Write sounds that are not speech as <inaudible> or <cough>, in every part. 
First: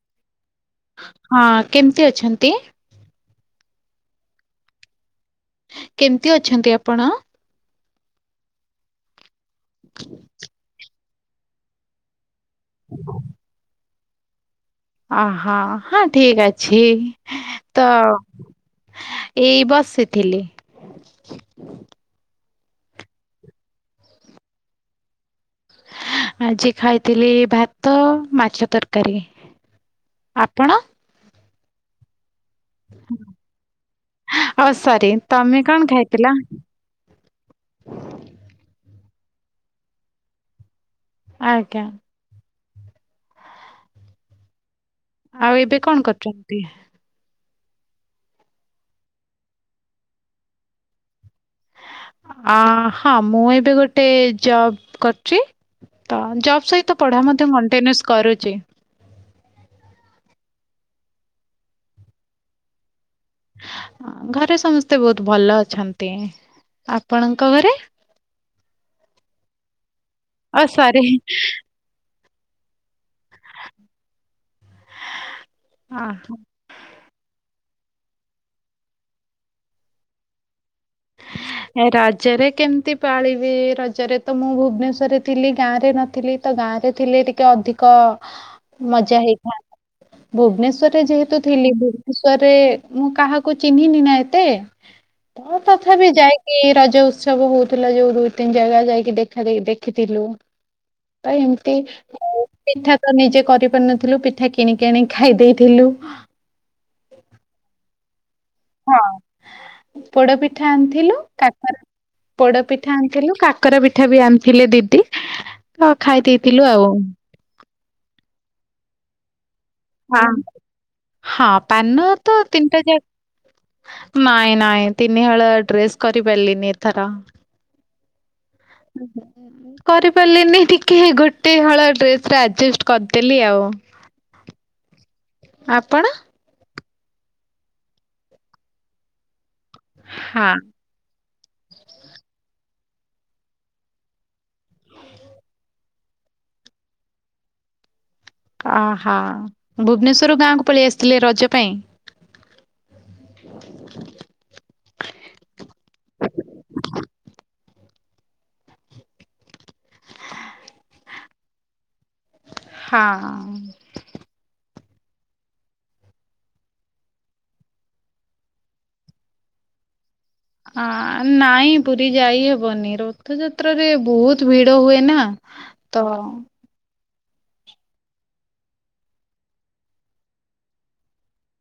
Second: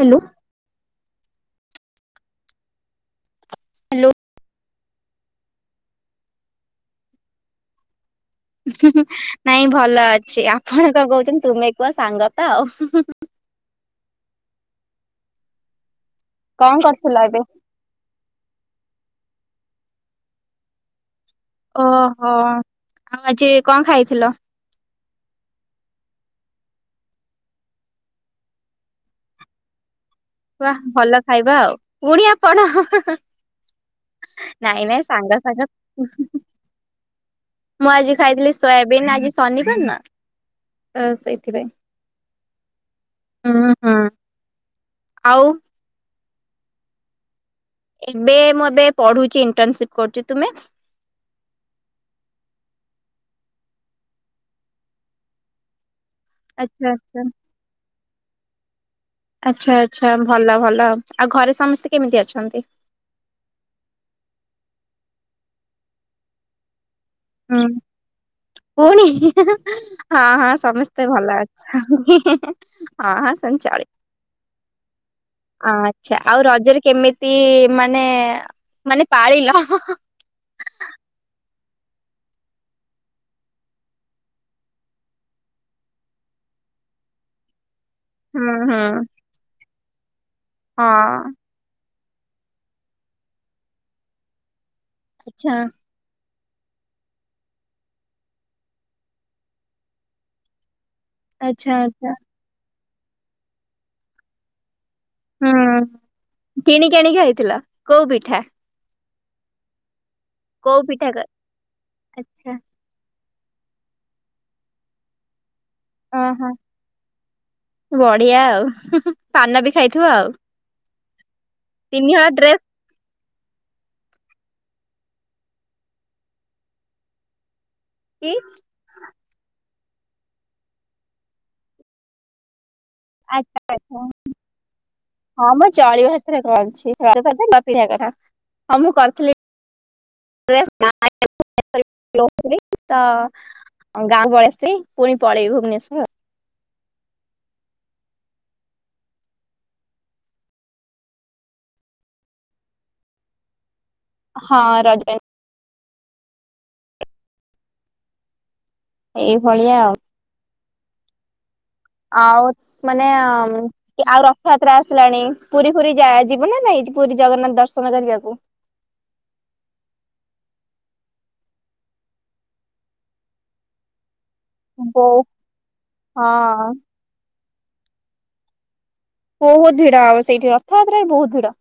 Hello. ହଁ କେମିତି ଅଛନ୍ତି? ହ୍ୟାଲୋ। କେମତି ଅଛନ୍ତି ଆପଣ? ହ <inaudible> ନାଇଁ ଭଲ ଅଛି ଆପଣ କଣ କରୁଛ ତୁମେ କୁହ ସାଙ୍ଗ। ତ। ଅ ହଁ ହଅ। ଠିକ କଣ ଅଛି କରୁଥିଲ ଏବେ? ତ। ଏଇ ବସିଥିଲି। ଓହୋ। ଆଉ ଆଜି କଣ ଖାଇଥିଲ? ଆଜି ଖାଇଥିଲି ଭାତ ମାଛ ତରକାରୀ। ଆପଣ? ବା ଭଲ। ଖାଇବା ଆଉ ପୁଣିଆ ଆପଣ ଓ ନାଇଁ ନାଇଁ ସରି ସାଙ୍ଗ ତମେ ସାଙ୍ଗ କଣ ଖାଇଥିଲ? ମୁଁ ଆଜି ଖାଇଥିଲି ସୋୟାବିନ୍ ଆଜି ଶନିବାର ନା। ସେଇଥି ପାଇଁ। ଆଜ୍ଞା। ହୁଁ ହୁଁ। ଆଉ ଏବେ କଣ କରୁଛ। ତି। ଏବେ ମୁଁ ଏବେ ପଢୁଛି ଇଣ୍ଟରନସିପ କରୁଛି ତୁମେ। ଆ ହଁ ମୁଁ ଏବେ ଗୋଟେ ଜବ କରୁଛି। ତ ଜବ୍ ଆଚ୍ଛା ସହିତ ପଢା ଆଚ୍ଛା ମଧ୍ୟ ମଣ୍ଟେନସ୍। କରୁଛି। ଆଚ୍ଛା ଆଛା ଭଲ ଭଲ ଆଉ ଘରେ ସମସ୍ତେ କେମିତି ଅଛନ୍ତି। ଘରେ ସମସ୍ତେ ବହୁତ ଭଲ ଅଛନ୍ତି। ଆପଣଙ୍କ ହୁଁ ଘରେ। ପୁଣି। ହଁ ହଁ ଓ ସରି ସମସ୍ତେ ଭଲ ଅଛ ହିଁ ହିଁ। ଏ <unintelligible> ହଁ ହଁ ସେମିତି ଚାଲେ ଆ ଆଛା ଆଉ ରଜରେ କେମିତି। ମାନେ ମାନେ ପାଳିଲ। ରଜରେ କେମିତି ପାଳିବି ରଜରେ ତ ମୁଁ ଭୁବନେଶ୍ଵରରେ ଥିଲି ଗାଁ ରେ ନଥିଲି ତ ଗାଁ ରେ ଥିଲେ ଟିକେ ଅଧିକ। ହୁଁ ହୁଁ କ ମଜା ହେଇଥାନ୍ତା। ହଁ ଭୁବନେଶ୍ୱରରେ ଯେହେତୁ ଆଚ୍ଛା ଥିଲି ଭୁ। ଭୁଷରେ ମୁଁ କାହାକୁ ଚିହ୍ନିନି ନା ଏତେ। ଆଛା ତ ତଥାପି ଯାଇକି ରଜ ଉତ୍ସବ ହଉଥିଲା ଯୋଉ ଦୁଇ ତିନି ଜାଗା ଯାଇକି ଦେଖା ଦେଖିଥିଲୁ ତ ଆଚ୍ଛା ଏମିତି ଆଚ୍ଛା ପିଠା ତ ନିଜେ କରି ପାରିନଥିଲୁ ପିଠା କିଣି ଆକିଣିି ହୁଁ କିଣିକି ଆଣିକି ଖାଇଥିଲ କୋଉ ପିଠା ହଁ ପୋଡପିଠା କୋଉ ପିଠା ଆଣିଥିଲୁ କ କାକରା ଆଚ୍ଛା ପୋଡପିଠା ଆଣିଥିଲୁ କାକରା ପିଠା ବି ଆଣିଥିଲେ ଦିଦି କା ତ ଖାଇ ଓହୋ ଦେଇଥିଲୁ ଆଉ ହୁଁ ହୁଁ ପାନ ବି ଖାଇଥିବ ହଁ ଆଉ ହଁ ପାନ ତିନି ହଳ ତ ଡ୍ରେସ ତିନଟା ଯା ନାଇଁ ନାଇଁ ତିନିହଳ ଡ୍ରେସ୍ କରିପାରିଲିନି ଏଥର କି ଉଁ ହୁଁ ହୁଁ <unintelligible> କରିପାରିଲେନି ଟିକେ ଗୋଟେ ହଳ ଡ୍ରେସ ଆଜେଷ୍ଟ କରିଦେଲି ଆଚ୍ଛା ଆଉ ଆଚ୍ଛା ହଁ ମ ଆପଣ? ଚଳିବ ସେଥିରେ କଣ ଅଛି ପିଧ କଥା ହଁ ମୁଁ କରିଥିଲି ହଁ। <unintelligible> ହ <unintelligible> ନେଶର ତ ଗାଁ ପଳେଇ ଆସିଚି ପୁଣି ପଳେଇବି ଭୁବନେଶ୍ଵର ଆହା ଭୁବନେଶ୍ଵର ଗାଁକୁ ପଳେଇ ଆସିଥିଲେ ରଜ ପାଇଁ ହଁ ରଜ ଏଇଭଳିଆ ଆଉ ଆଉ ମାନେ ହଁ। ଆଉ ରଥଯାତ୍ରା ହେଲାଣି ପୁରୀ ଫୁରୀ ଯା ଯିବୁ ନା ନାଇଁ ପୁରୀ ଜଗନ୍ନାଥ ଦର୍ଶନ କରିବାକୁ ହଁ ନାଇଁ ପୁରୀ ଯାଇହବନି ରଥଯାତ୍ରାରେ ବହୁତ ଭିଡ ହୁଏନା ବୋଉ ତ ହଁ ବହୁତ ଭିଡ ହବ ସେଇଠି ରଥଯାତ୍ରାରେ ବହୁତ ଭିଡ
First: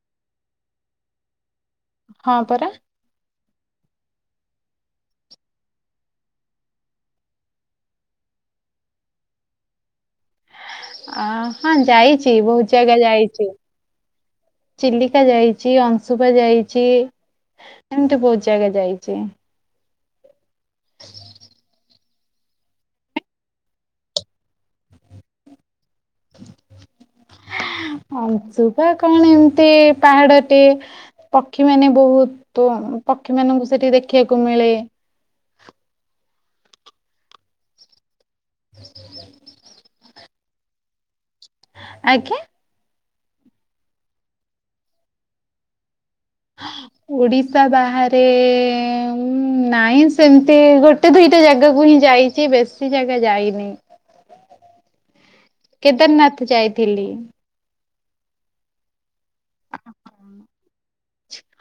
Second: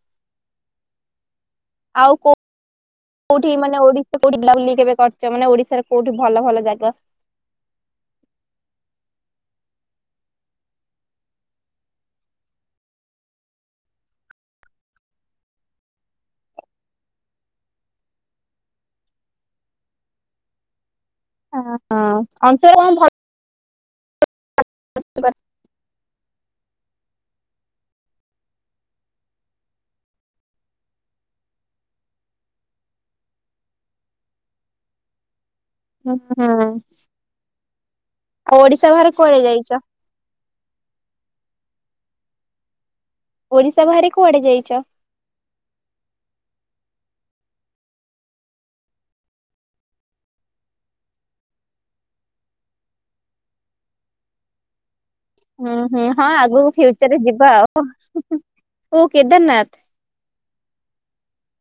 ଆଉ କୋଉ ହଁ ପରା କୋଉଠି ମାନେ ଓଡିଶା କୋଉଠି ବୁଲାବୁଲି କେବେ କରିଚ ମାନେ ଓଡିଶାର କୋଉଠି ଭଲ ଭଲ ଜାଗା ଅ ହଁ ଯାଇଛି ବହୁତ ଜାଗା ଯାଇଛି ଚିଲିକା ଯାଇଛି ଅଂଶୁପା ଯାଇଛି ଏମିତି ବହୁତ ଜାଗା ଯାଇଛି ହ ହଁ ଅନଂସ ଭଲ <unintelligible> ବସ୍ ବାସ୍ <unintelligible> ଅଂଶୁବା କଣ ଏମିତି ପାହାଡଟେ ପକ୍ଷୀ ମାନେ ବହୁତ ପକ୍ଷୀ ମାନଙ୍କୁ ସେଠି ଦେଖିବାକୁ ମିଳେ ହଁ ଓଡିଶା ବାହାରେ କୁଆଡେ ଯାଇଚ ଆଜ୍ଞା ଓଡିଶା ବାହାରେ କୁଆଡେ ଯାଇଛ ଓଡିଶା ବାହାରେ ନାଇଁ ସେମିତି ଗୋଟେ ଦୁଇଟା ଜାଗାକୁ ହିଁ ଯାଇଛି ବେଶୀ ଜାଗା ଯାଇନି ହୁଁ ହୁଁ ହଁ କେଦାରନାଥ ଆଗକୁ ଯାଇଥିଲି। ଫ୍ୟୁଚରରେ ଯିବା ଆଉ ଓ କେଦାରନାଥ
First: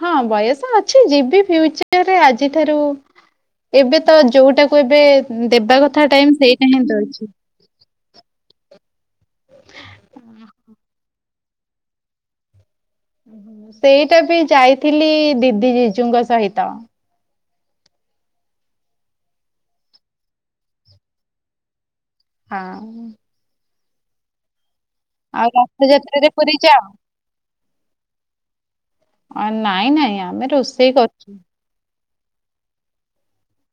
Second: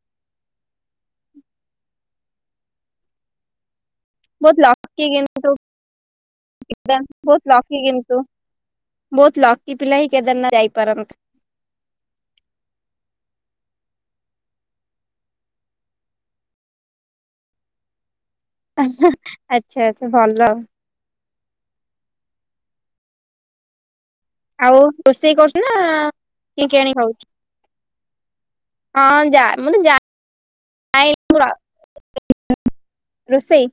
ହଁ ବୟସ ଅଛି ଯିବି ଫ୍ୟୁଚରରେ ଆଜିଠାରୁ ଏବେ ତ ବହୁତ ଯୋଉଟାକୁ ଏବେ ଲକି କିନ୍ତୁ ଦେବା କଥା ଟାଇମ ସେଇଟା ହିଁ ଦଉଚି ବହୁତ ଲକି କିନ୍ତୁ ବହୁତ ଲକି ପିଲା ହିଁ କେଦାରନାଥ ଯାଇପାରନ୍ତି ସେଇଟା ବି ଯାଇଥିଲି ଦିଦି ଜିଜୁଙ୍କ ସହିତ ଆଚ୍ଛା ଆଚ୍ଛା ଭଲ ହଁ ଆଉ ରୋଷେଇ ଆଉ କରୁଛୁ ନା ରଥଯାତ୍ରୀରେ ପୁରୀ କିଣିକି ଆଣି ଖାଉଛୁ? ହଁ ଯା ଯାଅ ମୁଁ ତ ନାଇଁ ନାଇଁ ଆମେ ରୋଷେଇ ଯାଏ କରୁଛୁ ରୋଷେଇ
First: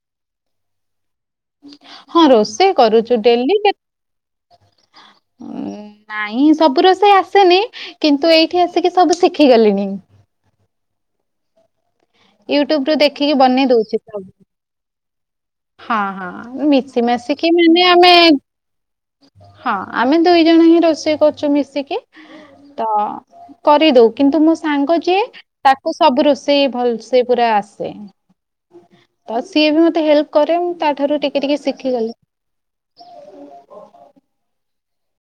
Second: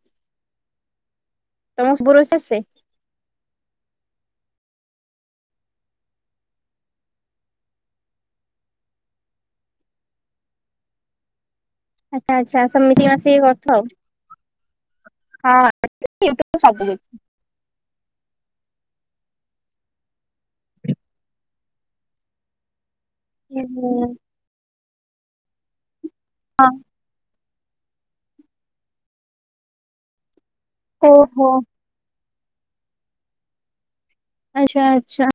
ତମକୁ ସବୁ ହଁ ଆସେ? ରୋଷେଇ କରୁଛୁ ଡେଲି ଉ ନାଇଁ ସବୁ ରୋସେଇ ଆସେନି କିନ୍ତୁ ଏଇଠି ଆସିକି ସବୁ ଶିଖିଗଲିଣି। ଆଚ୍ଛା ଆଚ୍ଛା ୟୁଟ୍ୟୁବରୁ ସେମିତି ଦେଖିକି ଆସିକି ବନେଇ ଦଉଛି ସବୁ। କରିଥାଉ ହଁ ହଁ। ହଁ ହଁ ମିଶିମାସିକି ମାନେ ଆମେ ହଁ ଆମେ ଦୁଇ ଜଣ ହିଁ ରୋଷେଇ କରୁଛୁ ମିଶି ଶିଖି ତ। ଦେଖେ। କରିଦଉ କିନ୍ତୁ ମୋ ସାଙ୍ଗ ଯେ ତାକୁ ସବୁ ରୋଷେଇ ହଁ ଭଲ ସେ ପୁରା ଆସେ। ସେ ତ ସିଏ ବି ମତେ ହେଲ୍ପ କରେ ମୁଁ ତାଠାରୁ ଟିକେ ଓହୋ ଟିକେ ଶିଖିଗଲି। ଆଚ୍ଛା ଆଚ୍ଛା।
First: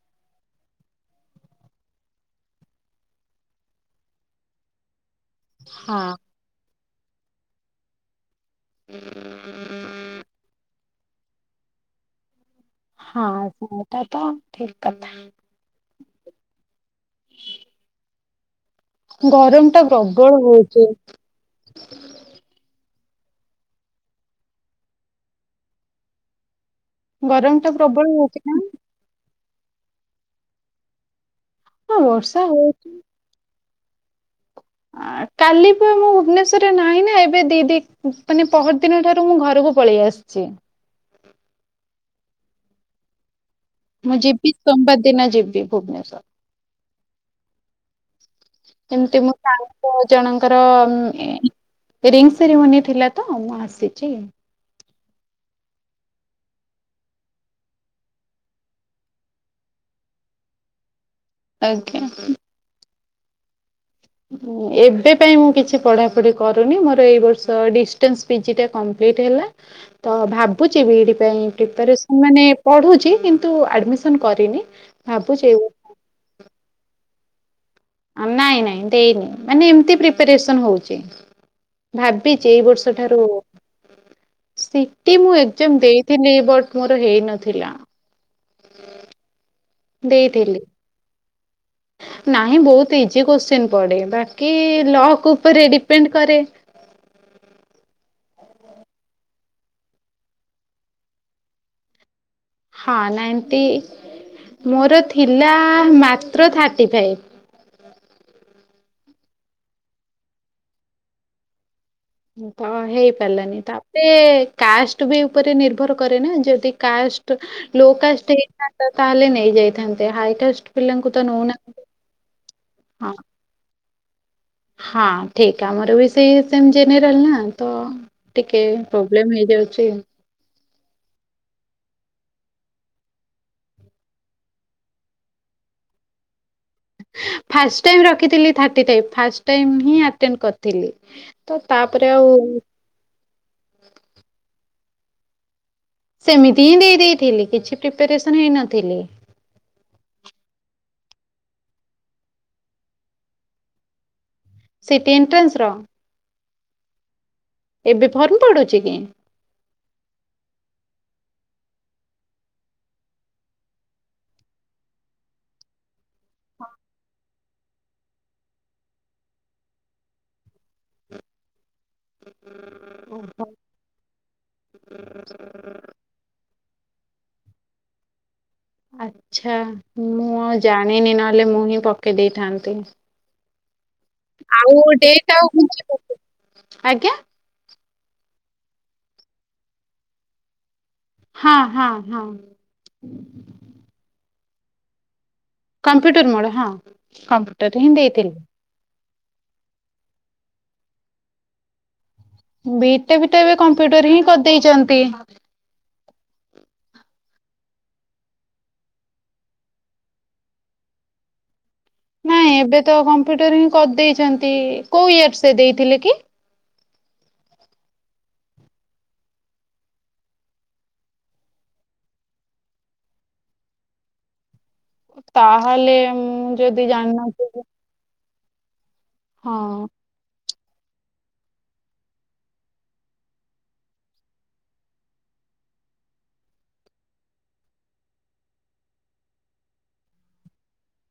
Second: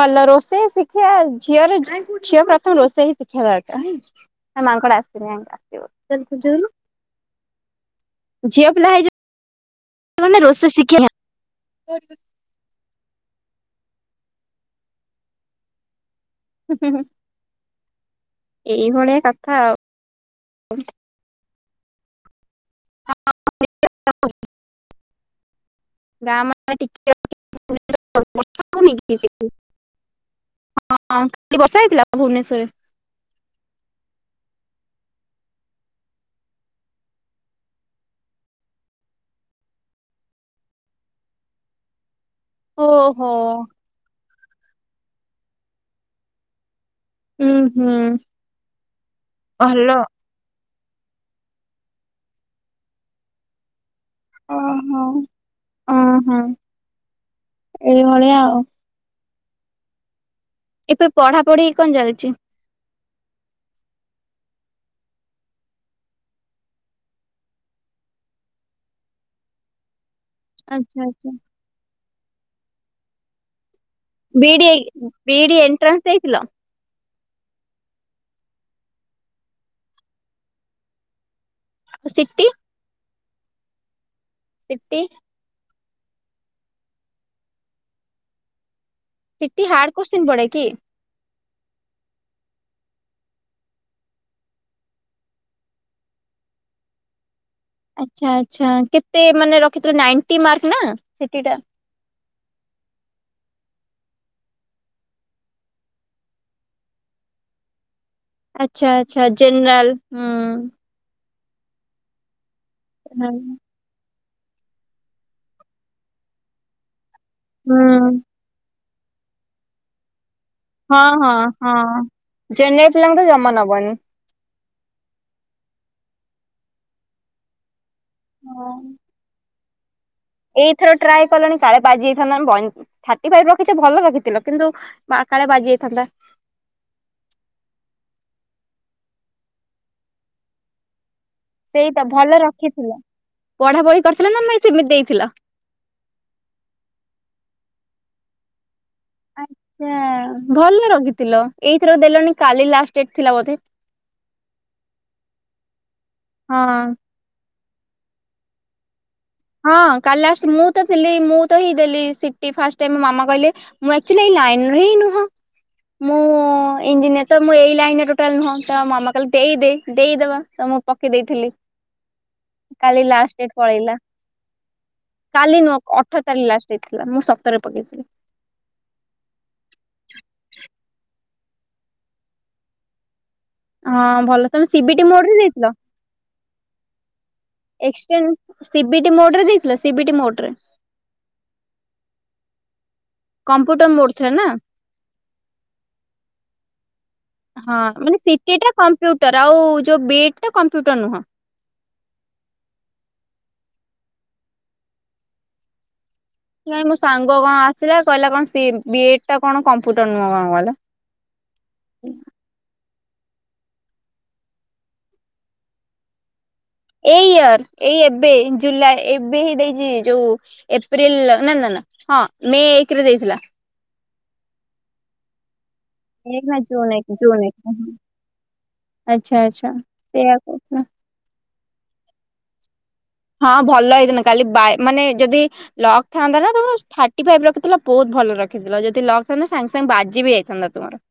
ଭଲ ରୋଷେଇ ଶିଖିବା ଝିଅର ଝିଅ ପ୍ରଥମେ ରୋଷେଇ ଶିଖିବା ଦରକାର ମାଙ୍କଡ ଆ ରାଙ୍କ ଆସିବ ହଁ <inaudible> ଝିଅପିଲା ହେଇଛ--ମାନେ ରୋସେଇ ଶିଖିବା <inaudible> ହଁ ସେଇଟା ତ ଠିକ୍ କଥା। ହୁ ହୁଁ ହୁ। ଗରମ ଟା ପ୍ରବଳ ହଉଚି। <unintelligible> ଗରମ ଟା ପ୍ରବଳ ହଉଚି ନା? ହୁଁ ହଁ ହଁ। କାଲି ବର୍ଷା ହଁ ହେଇଥିଲା ବର୍ଷା ଭୁବନେଶ୍ଵରରେ। ହଉଛି। କାଲି ପା ମୁଁ ଭୁବନେଶ୍ଵରରେ ନାହିଁ ନା ଏବେ ଦି ଦିନ ମାନେ ପହର ଦିନ ଠାରୁ ମୁଁ ଘରକୁ ପଳେଇ ଆସିଛି। ଓଃ ହୋ। ମୁଁ ଜିବି ସୋମବାର ଦିନ ଜିିବି ଭୁବନେଶ୍ଵର। ହୁଁ ହୁଁ। କେମିତି ମୁଁ ଚାଙ୍କ ଭଲ। ଜଣଙ୍କର ରିଙ୍ଗ ସେରିମୋନି ଥିଲା ତ ମୁଁ ଆସିି ଛି। ଓହୋ। ଓହୋ ଏଇଭଳିଆ ଆଉ। ଏବେ ପଢା ପଢିି କଣ ଆଜ୍ଞା। ଚାଲିଛି। ଏବେ ପାଇଁ ମୁଁ କିଛି ପଢାପଢି କରୁନି ମୋର ଏଇ ବର୍ଷ ଡିଷ୍ଟାନ୍ସ ପି ଜି ଟା କଂପ୍ଲିଟ୍ ହେଲା। ତ ଭାବୁଛି ଆଚ୍ଛା ବି ଇ ଡି ଆଚ୍ଛା। ପାଇଁ ପ୍ରିପାରେସନ୍ ମାନେ ପଢୁଛି କିନ୍ତୁ ଆଡମିସନ୍ ବିଇଡି ବିଇଡି ଏଣ୍ଟ୍ରାନ୍ସ ଦେଇଥିଲ। ଆ ନାଇଁ ନାଇଁ ଦେଇନି ମାନେ ଏମିତି ପ୍ରିପାରେସନ ହଉଛି। ସିଟି ଭାବିଛି ଏଇ ବର୍ଷ ଠାରୁ ସିଟି ସିଟିି ମୁଁ ଏଗଜାମ୍ ଦେଇ ଥିଲି ବଟ୍ ମୋର ହେଇ ନଥିଲା। ସିଟି ହାର୍ଡ କୋତ୍ସିନ ପଡ଼େ କି? ନାଇଁ ବହୁତ ଇଜି କ୍ଵଶ୍ଚିନ୍ ପଡେ ।ବାକି ଲକ୍ ଉପରେ ଡିପେଣ୍ଡ କରେ। ଆଛା ଆଛା କେତେ ମାନେ ରଖିଥିଲେ ନାଇଣ୍ଟୀ ମାର୍କ ନା ସିଟି ଟା। ହଁ ନାଇଣ୍ଟି ମୋର ଥିଲା ମାତ୍ର ଥାର୍ଟି ଫାଇଭ୍। ଆଛା ଆଛା ଜେନେରାଲ ହୁଁ। ତ ହଁ। ହେଇପାରିଲାନି ତାପରେ କାଷ୍ଟ ବି ଉପରେ ନିର୍ଭର କରେ। ନା ଯଦି କାଷ୍ଟ ତ ହୁଁ ଲୋକାଷ୍ଟ ହେଇଥାନ୍ ତ ତାହେଲେ ନେଇଯାଇଥାନ୍ତେ ହାଇ କାଷ୍ଟ ହଁ ପିଲାଙ୍କୁ ତ ହଁ ନଉନାହାନ୍ତି। ହଁ ଜେନେରାଲ ହଁ ପିଲାଙ୍କୁ ତ ଜମା ନବନି। ହଁ ଠିକ ଆମର ବି ସେଇ ସେମ ଜେନେରଲ ନା ତ ଟିକେ ହଁ। ପ୍ରୋବ୍ଲେମ୍ ହେଇଯାଉଛି। ଚିନ୍ ଏଇଥର ଟ୍ରାଏ କଲନି କାଳେ ବାଜିଯାଇଥାନ୍ତା। ବଇଁ ଥାର୍ଟିଫାଇଭ ରଖିଛ ଭଲ ରଖିଥିଲ। କିନ୍ତୁ କ କାଳେ ବାଜି ଯାଇଥାନ୍ତା। ଫାଷ୍ଟ ଟାଇମ ରଖିଥିଲି ଥାର୍ଟୀଫାଇଭ ଫାଷ୍ଟ ଟାଇମ୍ ହିଁ ଆଟେନ୍ କରିଥିଲି। ତ ତାପରେ ଆଉ। ପଢା ପଢି କରିଥିଲା ନା ନାଇଁ ସେମିତି ଦେଇଥିଲ। ସେମିତି ହିଁ ଦେଇ ଦେଇଥିଲି କିଛି ପ୍ରିପାରେସନ ହେଇନଥିଲି। ଆଚ୍ଛା ଭଲ ରଖିଥିଲ ଏଇଥର ଦେଲଣି କାଲି ଲାଷ୍ଟ ଡେଟ ଥିଲା ବୋଧେ। ସିଟି ଏଣ୍ଟ୍ରେନ୍ସ ର। ହଁ। ଏବେ ଫର୍ମ ପଡୁଛି କି। ହଁ କାଲି ଆସ ମୁଁ ତ ଥିଲି ମୁଁ ତ ହିଁ ଦେଲି ସିଟି ଫାଷ୍ଟ ଟାଇମ୍ ମାମା କହିଲେ ମୁଁ ଏକ୍ଟୁଆଲି ଏଇ ଲାଇନର ହିଁ ନୁହଁ। ମୁଁ ଇଜିନିୟର ତ ଏଇ ଲାଇନରେ ଟୋଟାଲ ନୁହଁ। ତ ମାମା କହିଲ ଦେଇଦେ ଦେଇଦବା ମୁଁ ପକେଇ ଦେଇଥିଲି। କାଲି ଲାଷ୍ଟ ଡେଟ୍ ପଳେଇଲା। କାଲି ନୁହଁ ଅଠର ତାରିଖ। ଲାଷ୍ଟ ଡେଟ୍ ଥିଲା ମୁଁ ସତରରେ ପକେଇଥିଲି। ଆଛା ମୁଁ ଆଉ ଜାଣିନି ନହେଲେ ମୁଁ ହିଁ ପକେଇ ଦେଇଥାନ୍ତି। ହଁ ଭଲ ତମେ ଆଉ ସିବିଟି ମୋଡ ରେ ଡେଟ୍ ଆଉ ଦେଇଥିଲ ଘୁଞ୍ଚିବକି ଆଜ୍ଞା। ଏକ୍ସଟେନ୍ ସିବିଟି ମୋଡରେ ଦେଇଥିଲ ସିବିଟି ମୋଟରେ। ହଁ ହଁ ହଁ। କମ୍ପ୍ୟୁଟର ମୋଡଥେନା। କମ୍ପ୍ୟୁଟର ମୋର ହଁ ହଁ କମ୍ପ୍ୟୁଟର ହି ମାନେ ଦେଇଥିଲି। ସିଟି ଟା କମ୍ପ୍ୟୁଟର ଆଉ ଯୋଉ ବି ଇ ଡି ଟା କମ୍ପ୍ୟୁଟର ନୁହଁ। ବି ଇ ଡି ତ ଏବେ କମ୍ପ୍ୟୁଟର ହିଁ କରିଦେଇଛନ୍ତି। ନାହି ମୋ ସାଙ୍ଗ କଣ ଆସିଲା କହିଲା କଣ ସିଏ ବି ଏ ଡ ଟା କଣ କମ୍ପୁଟର ନୁହ କଣ କ ନାଇଁ ଏବେ। ତ କମ୍ପ୍ୟୁଟର ହିଁ କରିଦେଇଛନ୍ତି। କୋଉ ୟ ସେ ଦେଇଥିଲେ କି? ଏଇ ଇୟର ଏଇ ଏବେ ଜୁଲାଇ ଏବେ ହିଁ ଦେଇଛି ଯୋଉ ଏପ୍ରିଲ ନା ନା ହଁ ମେ ଏକରେ ଦେଇଥିଲା। ତା। ତାହେଲେ ମୁଁ ଏକ ନା ଯଦି ଜୁନ ଏକ ଜୁନ ଜାଣିନଥିଲି। ଏକ ଆଚ୍ଛା ଆଚ୍ଛା ସେ ହଁ ଭଲ ହେଇଥାନ୍ତା କାଲି ବାଏ ମାନେ ଯଦି ଲକ୍ ଥାନ୍ତା ନା ତମ ଥାର୍ଟି ଫାଇବ ରଖିଥିଲ ବହୁତ ଭଲ ରଖିଥିଲ ଯଦି ଲକ୍ ଥାନ୍ତା ସାଙ୍ଗେ ସାଙ୍ଗେ ବାଜି ବି ଯାଇଥାନ୍ତା ତମର।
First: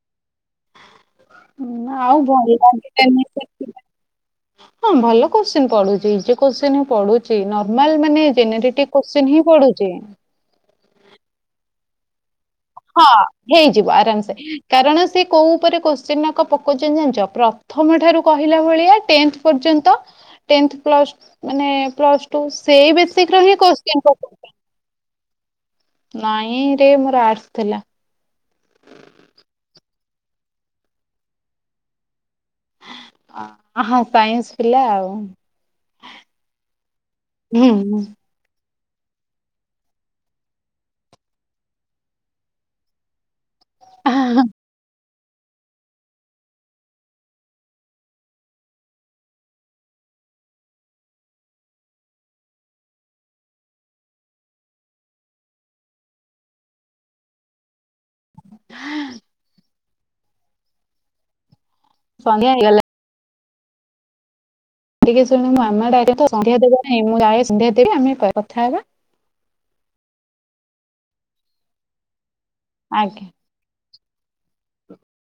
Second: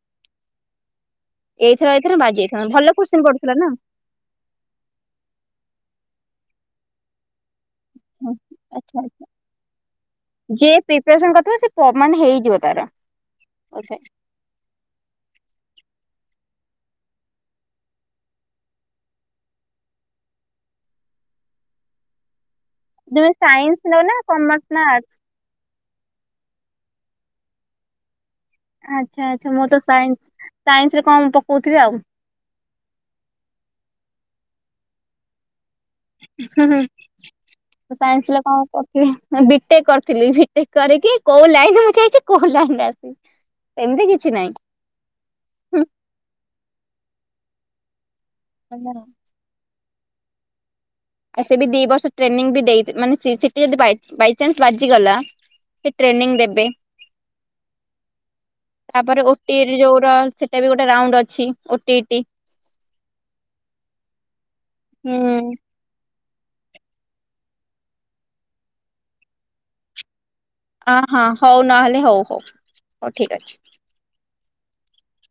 ଏଇଥର ଆଉ ଏଇଥର ଭଲ ବାଜି ହଁ ଭଲ ଯାଇଥାନ୍ତା କ୍ୱେଷ୍ଟିଅନ୍ କୋଶ୍ଚିନ୍ ପଡୁଥିଲା ପଡୁଛି। ନା। ପଡୁଛି ନଚେତ୍। ନର୍ମାଲ ମାନେ ଜେନେରେତିକ ଆଚ୍ଛା ଆଚ୍ଛା କ୍ୱେଷ୍ଟେସନ୍ ହିଁ ପଡୁଛି। ଯିଏ ପ୍ରିପାରେସନ କରିଥିବ ସେ ମାନେ ହେଇଯିବ। ତାର। ହଁ ହେଇଯିବ ଆରାମ ସେ କାରଣ ସେ କୋଉ ଉପରେ କ ସେନାକ ପୋକଚନ ଜାଣିଛ ପ୍ରଥମ ଠାରୁ କହିଲା ଭଳିଆ ଟେନ୍ଥ ପର୍ଯ୍ୟନ୍ତ ଟେନ୍ଥ ପ୍ଲସ୍ ମାନେ ପ୍ଲସ୍ ଟୁ ସେଇ ତୁମେ ବେସିକ ର ହିଁ ସାଇନ୍ସ କୋଶ୍ଚିନ୍ ନବ ନା କମର୍ସ ନା ଆର୍ଟସ। ନାଇଁ ରେ ମୋର ଆର୍ଟ୍ସ ଥିଲା। ଆଚ୍ଛା ଆଚ୍ଛା ମୁଁ ତ ସାଇନ୍ସ, ସାଇନ୍ସ ରେ କଣ ପକଉଥିବି ଆଉ। ଅଁ, ହଁ ସାଇନ୍ସ ପିଲା ଆଉ। ହୁଁ, ହୁଁ, ହୁଁ ତ ହୁଁ। ସାଇନ୍ସ ଥିଲା କଣ କର <unintelligible> ମୁଁ ବିଟେକ୍ କରିଥିଲି। ବିଟେକ୍ କରିକି କୋଉ ଲାଇନ୍ ରେ ମୁଁ ଯାଇଚି କୋଉ ଲାଇନ୍ ରେ ଆସି ଏମିତି କିଛି ଆହା, ନାଇଁ। ଉଁ, <unintelligible> ଆ ସେ ବି ଦି ବର୍ଷ ଟ୍ରେନିଂ ବି ଦେଇ ମାନେ ସି-ସିଟି ଯଦି ବାଇ ବାଇଚାନ୍ସ ବାଜିଗଲା। ସେ ଟ୍ରେନିଂ ଦେବେ। ତାପରେ ଓଟିଇଟି ଯୋଉ ର ସେଟା ବି ଗୋଟେ ରାଉଣ୍ଡ ଅଛି। ଓ ସନ୍ଧ୍ୟା ହେଇଗଲା। ଟିକେ ଶୁଣୁ ହୁଁ। ମାମା ଡାକେ ତ ସନ୍ଧ୍ୟା ଦେବା। ନାଇଁ ମୁଁ ଯାଏ ସନ୍ଧ୍ୟା ଦେବି। ଆମେ ପରେ କଥା ହବା। ଅଁ, ହଁ ହଉ ନହେଲେ ହଉ ହଉ। ହଉ ଆଜ୍ଞା। ଠିକ ଅଛି।